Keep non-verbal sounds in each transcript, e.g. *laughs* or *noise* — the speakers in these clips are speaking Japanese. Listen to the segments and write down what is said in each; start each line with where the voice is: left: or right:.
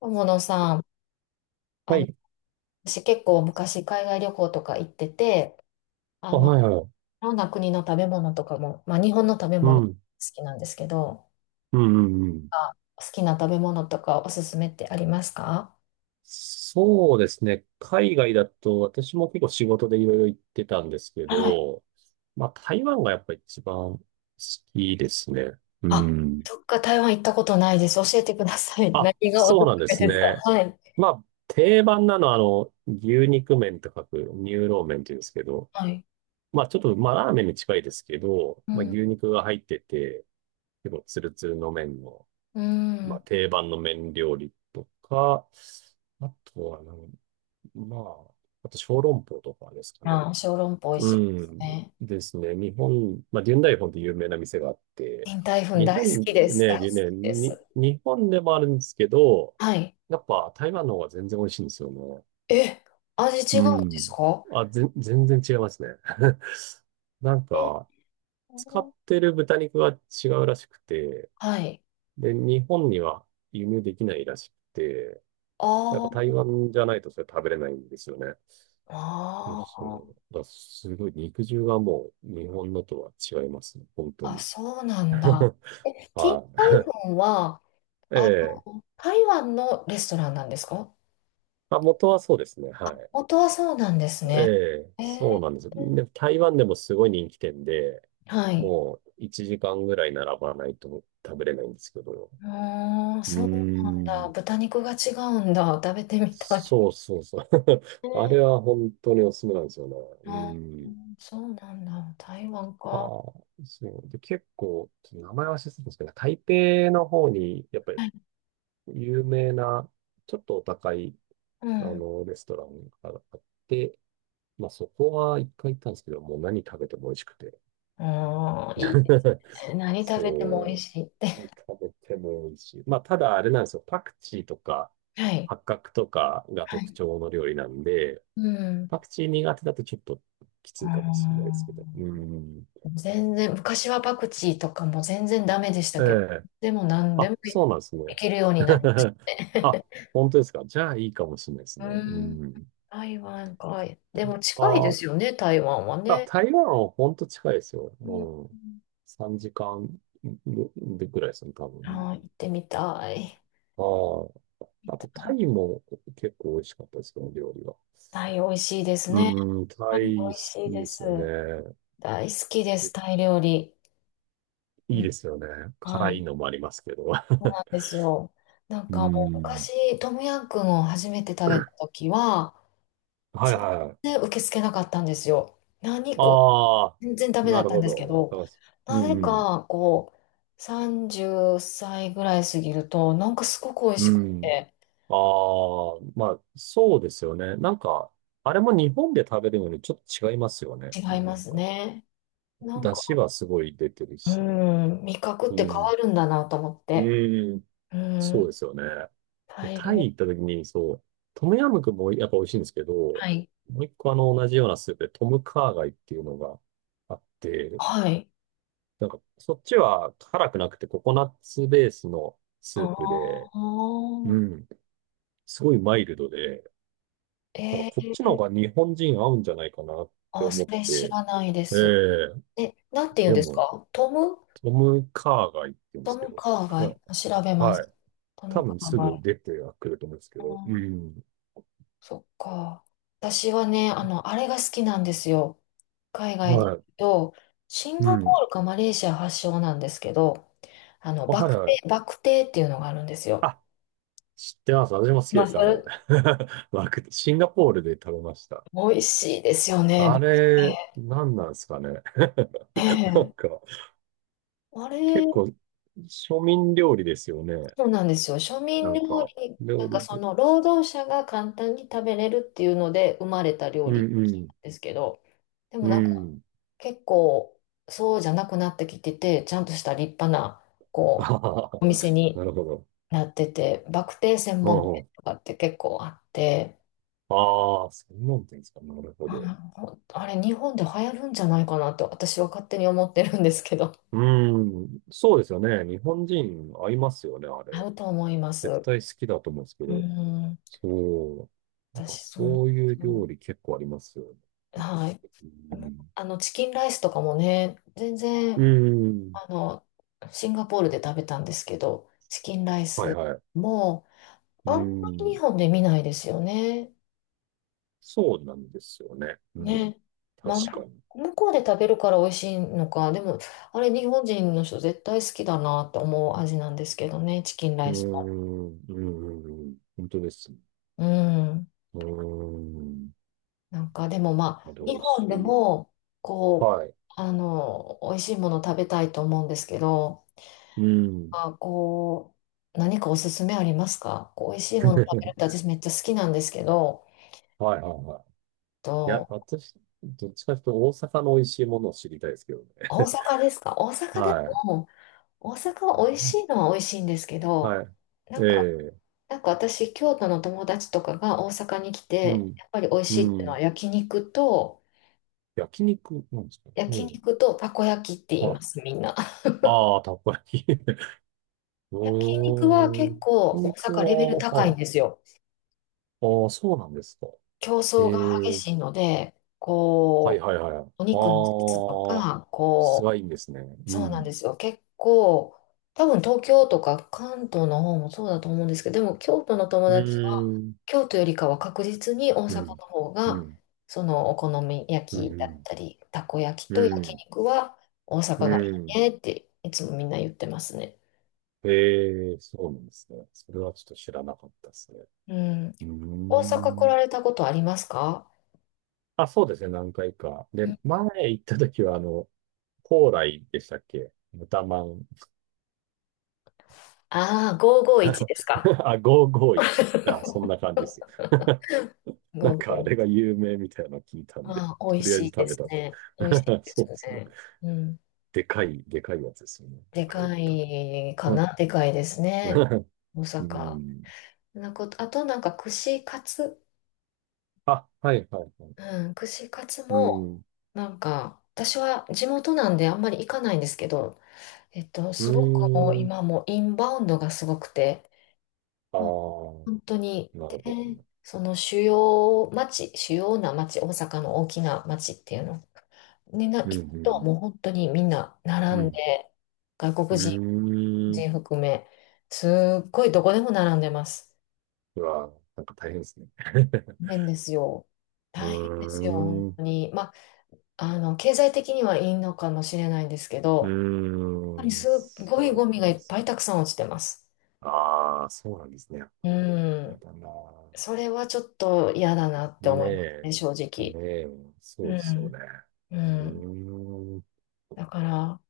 left: 友野さん、あ
right: は
left: の、
right: い。
left: 私結構昔海外旅行とか行ってて、
right: あ、
left: い
right: はいはい、
left: ろんな国の食べ物とかも、まあ日本の食べ物好きなんですけど、
right: うんうんうん。うん、
left: あ、好きな食べ物とかおすすめってありますか？
right: そうですね。海外だと、私も結構仕事でいろいろ行ってたんですけど、まあ台湾がやっぱり一番好きですね。う
left: あ、
right: ん。
left: どっか台湾行ったことないです。教えてください。*laughs* 何
right: あ、
left: がお
right: そ
left: す
right: う
left: す
right: なんで
left: め
right: す
left: ですか？
right: ね。
left: はい。
right: まあ、定番なのは、あの、牛肉麺と書く、乳老麺って言うんですけど、
left: はい。
right: まあちょっと、まあラーメンに近いですけど、
left: う
right: まあ
left: ん。
right: 牛肉が入ってて、結構ツルツルの麺の、
left: う
right: まあ、
left: ん。
right: 定番の麺料理とか、あとはなん、まあ、あと小籠包とかですかね。
left: あ、小籠包美味
right: う
left: しいです
right: ん。
left: ね。
right: ですね。日本、まあ、現代本で有名な店があって、
left: 林台粉
right: 日
left: 大好
right: 本
left: きです。大
right: ね、
left: 好き
right: でね、
left: です。
right: に、日本でもあるんですけど、
left: はい。
right: やっぱ台湾の方が全然美味しいんですよね。
left: え、味違うん
right: う
left: です
right: ん。
left: か？
right: あ、全然違いますね。*laughs* なん
left: え、
right: か、使ってる豚肉が違うらしくて、
left: はい。
right: で、日本には輸入できないらしくて、やっ
left: あ
right: ぱ台
left: あ。
right: 湾じゃないとそれ食べれないんですよね。そうそう。
left: あ
right: だからすごい肉汁はもう日本のとは違いますね。本当
left: あ、あ、
right: に。
left: そうなんだ。
right: *laughs*
left: え、ティー
right: は
left: タイフォンは、
right: い。え
left: あ、
right: え。
left: 台湾のレストランなんですか？
right: あ、元はそうですね。はい。
left: 元はそうなんです
right: え
left: ね。
right: え、
left: え
right: そ
left: ー、
right: うなんです。で、台湾でもすごい人気店で、
left: はい。
right: もう1時間ぐらい並ばないと食べれないんですけど。
left: うーん、
right: うー
left: そうなんだ。
right: ん。
left: 豚肉が違うんだ。食べてみたい。
right: そうそうそう。*laughs* あ
left: ね。
right: れは本当におすすめなんですよね。うー
left: あ。う
right: ん。
left: ん。そうなんだ。台湾か。
right: ああ、そう。で、結構、ちょっと名前は忘れてたんですけど、台北の方に、やっぱり
left: はい。
right: 有名な、ちょっとお高い、
left: う
right: あ
left: ん。う
right: の、レストランがあって、まあそこは一回行ったんですけど、もう何食べても美味しくて。
left: ーん、いいです
right: *laughs*
left: ね。何食べても美味
right: そう。
left: しいって。
right: 何食べても美味しい。まあただあれなんですよ。パクチーとか、
left: *laughs* はい。
right: 八角とかが
left: は
right: 特
left: い。
right: 徴の料理なんで、
left: うん。う
right: パクチー苦手だとちょっとき
left: ー
right: ついかもしれないですけど。うん。
left: ん、全然、昔はパクチーとかも全然ダメでし
right: え
left: たけど、
right: え、
left: でも何でも
right: あ、そうなんですね。
left: いけるようになりまし
right: *laughs*
left: た
right: あ、
left: ね。
right: 本当ですか？じゃあいいかもしれないで
left: *laughs*
right: す
left: う
right: ね。う
left: ん、
right: ん。
left: 台湾かい。でも近い
right: あ
left: です
right: ー、
left: よね、台湾は
right: あ、
left: ね。
right: 台湾は本当近いですよ。
left: うん、
right: うん。3時間でぐらいですね、多分。う
left: あー、
right: ん。
left: 行ってみたい。
right: あ
left: み
right: あ、あ
left: た
right: とタ
left: い。
right: イも結構美味しかったですけど、料理は。
left: タイ美味しいですね。
right: うん、タ
left: タイ美
right: イ
left: 味
right: 好き
left: しいで
right: ですよ
left: す。
right: ね。
left: 大好きで
right: で、
left: す、タイ料理。う
right: いい
left: ん、
right: ですよね。
left: は
right: 辛い
left: い、
right: のもありますけど。
left: そうなんですよ。なん
right: *laughs* う
left: かもう
right: ん。
left: 昔、トムヤンクンを初めて食べた時は、
right: はい
left: 全
right: はい。
left: 然受け付けなかったんですよ。何こ
right: ああ、
left: れ、全然ダメだ
right: な
left: っ
right: る
left: たん
right: ほ
left: で
right: ど。
left: すけ
right: わか
left: ど、
right: ります。う
left: なぜ
right: んうん。
left: か、こう、30歳ぐらい過ぎると、なんかすごく美味
right: う
left: しく
right: ん。
left: て、
right: ああ、まあ、そうですよね。なんか、あれも日本で食べるのにちょっと違いますよね。
left: 違い
right: な
left: ま
right: ん
left: す
right: か、
left: ね。なん
right: 出
left: か、
right: 汁はすごい出てる
left: う
right: し。
left: ん、味覚っ
right: う
left: て変わ
right: ん。
left: るんだなと思って。
right: うん。
left: う
right: そうで
left: ん、
right: すよね。で、
left: 大
right: タイ
left: 量。
right: 行った時に、そう、トムヤムクンもやっぱ美味しいんですけど、も
left: はい。
right: う一個あの同じようなスープでトムカーガイっていうのがあって、
left: はい。
right: なんか、そっちは辛くなくてココナッツベースのス
left: あ
right: ープで、う
left: あ、
right: ん。すごいマイルドで、なんか
left: え
right: こっ
left: ー、
right: ちの方が日本人合うんじゃないかなって
left: あ、
right: 思っ
left: それ知
right: て、
left: らないで
right: え
left: す。
right: え、
left: え、なんて言うん
right: で
left: です
right: も、
left: かトム、
right: トム・カーが言ってるんで
left: ト
right: すけ
left: ム
right: ど、
left: カー
right: カ
left: バイ。
right: ー、
left: 調べま
right: は
left: す。
right: い。
left: ト
right: 多
left: ムカ
right: 分
left: ー
right: す
left: バ
right: ぐ
left: イ。
right: 出てはくると思うんですけど、うん。
left: そっか。私はね、あれが好きなんですよ。海外で言
right: はい。
left: うと、シン
right: う
left: ガポ
right: ん。
left: ールかマレーシア発祥なんですけど、
right: あ、はいはい。
left: バクテーっていうのがあるんですよ。
right: あ、知ってます。私も好き
left: ま
right: で
left: あ、そ
right: す、あ
left: れ、
right: れ。*laughs* わく、シンガポールで食べました。
left: 美味しいですよね、バ
right: あ
left: ク
right: れ、
left: テ
right: 何なんですかね。
left: ー。ね
right: *laughs* なん
left: え、
right: か、
left: あれ、
right: 結構、庶民料理ですよね。
left: そうなんですよ。庶
right: な
left: 民料
right: んか、
left: 理、な
right: 料
left: んか
right: 理
left: そ
right: で。
left: の労働者が簡単に食べれるっていうので生まれた料
right: う
left: 理
right: んうん。
left: ですけど、でも
right: う
left: なんか
right: ん。
left: 結構そうじゃなくなってきてて、ちゃんとした立派な
right: *laughs* あ
left: こ
right: は
left: う
right: は、
left: お店に
right: なるほど。
left: なってて、バクテー専
right: う
left: 門
right: んう
left: 店
right: ん、
left: とかって結構あって、
right: ああ、専門店ですか。なるほど。
left: あ、あれ日本で流行るんじゃないかなと私は勝手に思ってるんですけど、
right: うーん、そうですよね。日本人合いますよね、あれ。
left: 合うと思いま
right: 絶
left: す。
right: 対好きだと思うんですけ
left: う
right: ど。
left: ん、
right: そう。なんか
left: 私そう。
right: そういう料理結構ありますよね。
left: はい。
right: うん。
left: チキンライスとかもね、全
right: うー
left: 然、
right: ん。
left: あの、シンガポールで食べたんですけど、チキンライ
right: はい
left: ス
right: はい。
left: も、
right: うー
left: あんまり日
right: ん。
left: 本で見ないですよね。
right: そうなんですよね。うん。
left: ね。
right: 確
left: まあ、
right: かに。
left: 向こうで食べるから美味しいのか、でも、あれ、日本人の人絶対好きだなと思う味なんですけどね、チキンラ
right: うー
left: イ
right: ん。
left: スも。
right: うんうんうん。本当ですね。
left: うん。
right: うーん。
left: なんか、でもま
right: まだ
left: あ、
right: 美
left: 日
right: 味
left: 本
right: し
left: で
right: い。
left: も、こう、
right: はい。
left: 美味しいもの食べたいと思うんですけど、
right: うん。
left: あ、こう、何かおすすめありますか？こう、美味しいもの食べるっ
right: *laughs*
left: て私めっちゃ好きなんですけど、
right: はいはいはい。いや、
left: と、
right: 私、どっちかというと大阪の美味しいものを知りたいですけどね。
left: 大阪ですか？大
right: *laughs*
left: 阪で
right: はい。
left: も、大阪は美味しいのは美味しいんですけど、
right: は
left: な
right: い。
left: んか、
right: ええ、
left: 私、京都の友達とかが大阪に来
right: う
left: て、
right: ん。
left: やっぱり美味
right: う
left: しいっていうのは
right: ん。
left: 焼肉と、
right: 焼肉なんですか？うん。
left: たこ焼きって言いま
right: はい。
left: す、みんな。*laughs*
right: ああ、たっぷり。*laughs* う
left: 焼肉は
right: ーん。
left: 結構
right: 焼
left: 大
right: 肉
left: 阪レベル
right: は、
left: 高い
right: は
left: ん
right: い。
left: ですよ。
right: ああ、そうなんですか。
left: 競争が激
right: ええ、
left: しいので、
right: はい
left: こ
right: はいはい。あ
left: う、お肉の質と
right: あ、
left: か、
right: 質
left: こ
right: がいいんですね。
left: う、
right: う
left: そうなんで
right: ん。
left: すよ。結構、多分東京とか関東の方もそうだと思うんですけど、でも京都の友
right: う
left: 達は
right: ーん。
left: 京都よりかは確実に大
right: う
left: 阪の
right: ん。
left: 方
right: う
left: が、
right: ん。
left: そのお好み
right: う
left: 焼きだっ
right: ん。
left: たり、たこ焼き
right: う
left: と焼
right: ん。
left: 肉は大阪
right: う
left: がい
right: ん。う
left: い
right: ん、
left: ねっていつもみんな言ってますね。
right: ええ、そうなんですね。それはちょっと知らなかったですね。
left: うん。
right: うー
left: 大阪来
right: ん。
left: られたことありますか？
right: あ、そうですね、何回か。で、前行った時は、あの、高麗でしたっけ、豚まん。
left: ああー、551ですか？
right: *laughs* あ、551。あ、そんな
left: *laughs*
right: 感じですよ。*laughs* なんかあれが
left: 551。
right: 有名みたいなの聞いたんで、
left: ああ、美
right: と
left: 味
right: りあえ
left: し
right: ず
left: いで
right: 食べ
left: す
right: たと。
left: ね。美味しい
right: *laughs*
left: で
right: そ
left: す
right: うですね。
left: ね。うん。
right: でかい、でかいやつですよね。で
left: で
right: かい
left: か
right: 豚
left: いか
right: まん。
left: な、でかいです
right: うん。
left: ね。
right: *laughs*
left: 大
right: う
left: 阪。
right: ん、
left: なんか、あとなんか串カツ、
right: あ、はいはいはい。
left: うん、串カツ
right: う
left: も、
right: ん。
left: なんか、私は地元なんであんまり行かないんですけど、
right: う
left: すごくもう
right: ーん。
left: 今もうインバウンドがすごくて、
right: ああ。
left: あ、本当に、
right: なるほど
left: で、
right: ね。
left: その主要な町、大阪の大きな町っていうのにな
right: う
left: 行くと、
right: ん、
left: もう本当にみんな
right: うん、
left: 並
right: う
left: ん
right: ん。
left: で、外
right: う
left: 国人
right: ーん。
left: 全含め。すっごいどこでも並んでます。
right: うわ、なんか大変ですね。*laughs*
left: 大変ですよ。
right: う
left: 大変で
right: ー
left: すよ、本
right: ん。う
left: 当に。まあ、経済的にはいいのかもしれないんですけ
right: ー
left: ど、やっぱり
right: ん。
left: すっごいゴ
right: そう
left: ミ
right: な
left: が
right: ん
left: い
right: で
left: っ
right: す
left: ぱ
right: ね。
left: いたくさん落ちてます。
right: ああ、そうなんですね、やっぱ
left: う
right: り。や
left: ん。
right: だなぁ。
left: それはちょっと嫌だなって
right: ね
left: 思います
right: え。
left: ね、正
right: ね
left: 直。
right: え。
left: う
right: そうですよ
left: ん。
right: ね。
left: う
right: う
left: ん。
right: ーん。
left: だから、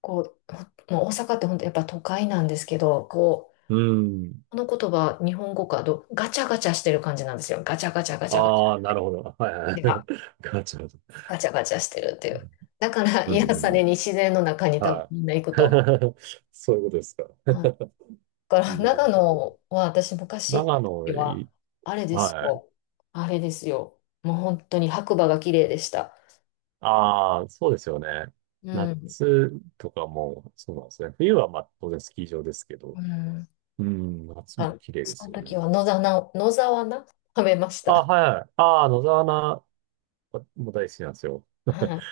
left: こう、もう大阪って本当やっぱ都会なんですけど、こ
right: う
left: う、
right: ん。
left: この言葉、日本語かど、ガチャガチャしてる感じなんですよ。ガチャガチャガチャガチ
right: ああ、なるほど。はいはい。
left: ャ。
right: *laughs* ガチャガチャ。
left: ガチャガチャしてるっていう。だから
right: うんう
left: 癒さ
right: んう
left: れ
right: ん。
left: に自然の中に多分
right: は
left: みんな行
right: い。
left: くと思
right: *laughs* そういうことですか？
left: う。はい。だから
right: な
left: 長
right: るほど。
left: 野は私昔行っ
right: 長
left: た時
right: 野、
left: は、あれです
right: はい。
left: よ。あれですよ。もう本当に白馬が綺麗でした。
right: ああ、そうですよね。
left: うん。
right: 夏とかも、そうなんですね。冬はまあ当然スキー場ですけど、
left: うん。
right: うん、夏も
left: あ、
right: 綺麗で
left: そ
right: す
left: の
right: よね。
left: 時
right: 確か。
left: は野沢菜食べまし
right: あ *laughs* あ、
left: た。
right: はい。ああ、野沢菜も大好きなんですよ。*laughs*
left: はい。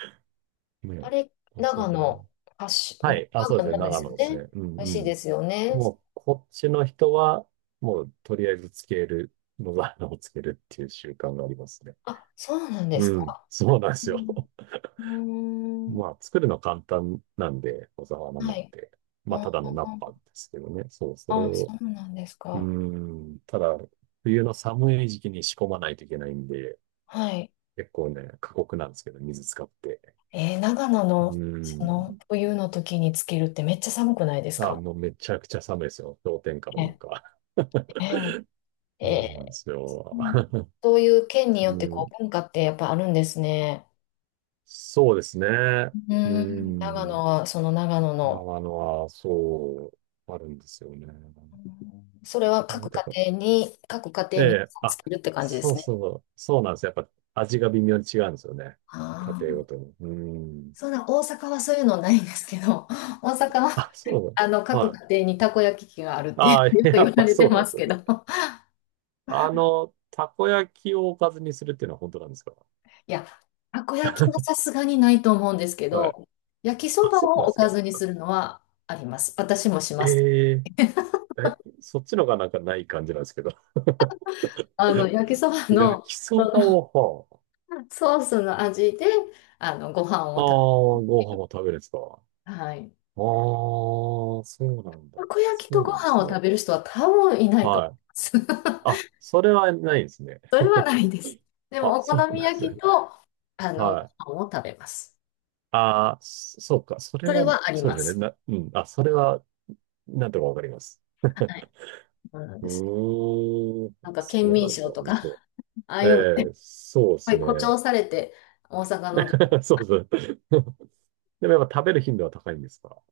left: あ
right: ね
left: れ、
right: え、野沢
left: 長
right: 菜も。
left: 野発祥、
right: は
left: 長
right: い。あ、そうです
left: 野
right: ね。
left: なんで
right: 長
left: す
right: 野
left: よ
right: です
left: ね。
right: ね。う
left: 美味しい
right: んう
left: で
right: ん。
left: すよね。
right: もう、こっちの人は、もう、とりあえずつける、野沢菜をつけるっていう習慣がありますね。
left: あ、そうなんで
right: う
left: す
right: ん。
left: か。
right: そうなんで
left: う
right: すよ。
left: ん。うー
right: ま
left: ん。
right: あ、作るの簡単なんで、小沢菜
left: は
right: なん
left: い。
right: て。まあ、
left: あ
right: ただの菜っぱですけどね。そう、それ
left: あ、そ
right: を、
left: うなんです
right: うー
left: か。
right: ん、ただ、冬の寒い時期に仕込まないといけないんで、
left: はい。
right: 結構ね、過酷なんですけど、水使って。
left: 長野
right: う
left: の、そ
right: ー
left: の、
right: ん。
left: 冬の時につけるってめっちゃ寒くないです
right: あ、
left: か？
right: もうめちゃくちゃ寒いですよ。氷点下の
left: ね、
right: 中。
left: え
right: *laughs*
left: ー、
right: そうなんで
left: え
right: す
left: ー
right: よ。
left: うん、
right: *laughs*
left: そういう県によって
right: う
left: こ
right: ん、
left: う文化ってやっぱあるんですね。
right: そうですね。
left: う
right: う
left: ん、長野
right: ん。
left: はその長野の、
right: 長野は、そう、あるんですよね。
left: うん、それは
right: やっぱ、
left: 各家
right: え
left: 庭皆
right: え、
left: さんつ
right: あ、
left: けるって感じで
right: そ
left: す
right: う
left: ね。
right: そうそう、そうなんですよ。やっぱ味が微妙に違うんですよね。家
left: あ
right: 庭ご
left: あ、
right: とに。うん。
left: そんな大阪はそういうのないんですけど、大阪は
right: あ、
left: *laughs*
right: そうだ。
left: 各
right: はい。
left: 家庭にたこ焼き器があるってよ
right: ああ、*laughs*
left: く
right: や
left: 言わ
right: っぱ
left: れて
right: そうなん
left: ま
right: で
left: す
right: すよ
left: け
right: ね。
left: ど。
right: あの、たこ焼きをおかずにするっていうのは本当なんですか？
left: いや、たこ焼きはさすがにないと思うんですけ
right: はい。
left: ど、焼きそ
right: あ、
left: ば
right: そうな
left: を
right: ん
left: お
right: ですか。
left: かずにするのはあります。私もします。
right: ええ、え、そっちのがなんかない感じなんですけど。*laughs*
left: 焼きそば
right: 焼
left: の、
right: きそ
left: そ
right: ば
left: の
right: を、
left: ソースの味で、ご飯を
right: はあ、ああ、
left: 食
right: ご飯を食べるんですか？あ
left: べ、はい。
right: あ、そうなんだ。
left: たこ
right: そ
left: 焼きと
right: う
left: ご
right: なんで
left: 飯
right: す
left: を
right: ね。
left: 食べる人は多分いないと
right: はい。
left: 思いま
right: あ、
left: す。
right: それはないですね。
left: *laughs* それはないです。で
right: あ、
left: も、お
right: そ
left: 好
right: う
left: み
right: なんですね。
left: 焼きと、
right: はい。
left: ご飯を食べます。
right: ああ、そ、そうか。それ
left: それ
right: は、
left: はあり
right: そう
left: ま
right: ですよね。
left: す。
right: うん。あ、それは、なんとかわかります。
left: は
right: *laughs*
left: い。そうなん
right: う
left: です。
right: ーん。
left: なんか、県
right: そうな
left: 民
right: んだ。
left: 賞とか、
right: 面白
left: ああ
right: い。え
left: いうの、やっ
right: え、そうで
left: ぱ
right: す
left: り誇
right: ね。
left: 張されて、大阪の女
right: *laughs* そうですね。*laughs* でもやっぱ食べる頻度は高いんですか？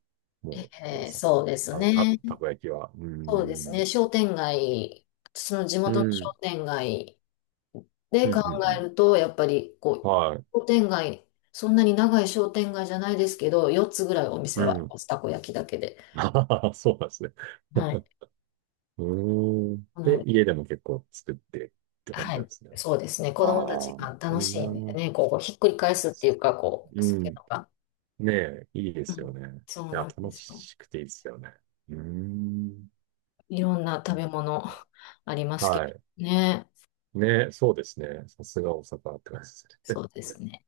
right: もう、大阪
left: そ
right: と
left: う
right: か。
left: です
right: あの、
left: ね。
right: たこ焼きは。うー
left: そうですね。
right: ん。
left: 商店街、その地
right: う
left: 元の商
right: ん。
left: 店街
right: う
left: で
right: ん、う
left: 考
right: ん、う
left: え
right: ん。
left: ると、やっぱりこ
right: はい。
left: う、商店街、そんなに長い商店街じゃないですけど、4つぐらいお
right: う
left: 店は
right: ん。
left: たこ焼きだけで。
right: *laughs* ああ、そうなんですね。
left: はい。
right: *laughs* うーん。
left: なの
right: で、
left: で、
right: 家でも結構作ってって感
left: は
right: じなん
left: い。
right: ですね。
left: そうですね。子供たち
right: ああ、
left: が楽しい
right: 今
left: んで
right: の、
left: ね、こう、ひっくり返すっていうか、こう、
right: う
left: そういうの
right: ん。
left: が。
right: ねえ、いいで
left: う
right: すよ
left: ん。
right: ね。
left: そ
right: い
left: う
right: や、
left: なんで
right: 楽
left: すよ。
right: しくていいですよね。うーん。
left: いろんな食べ物ありますけ
right: はい。
left: どね。
right: ね、そうですね。さすが大阪って感じです
left: そうですね。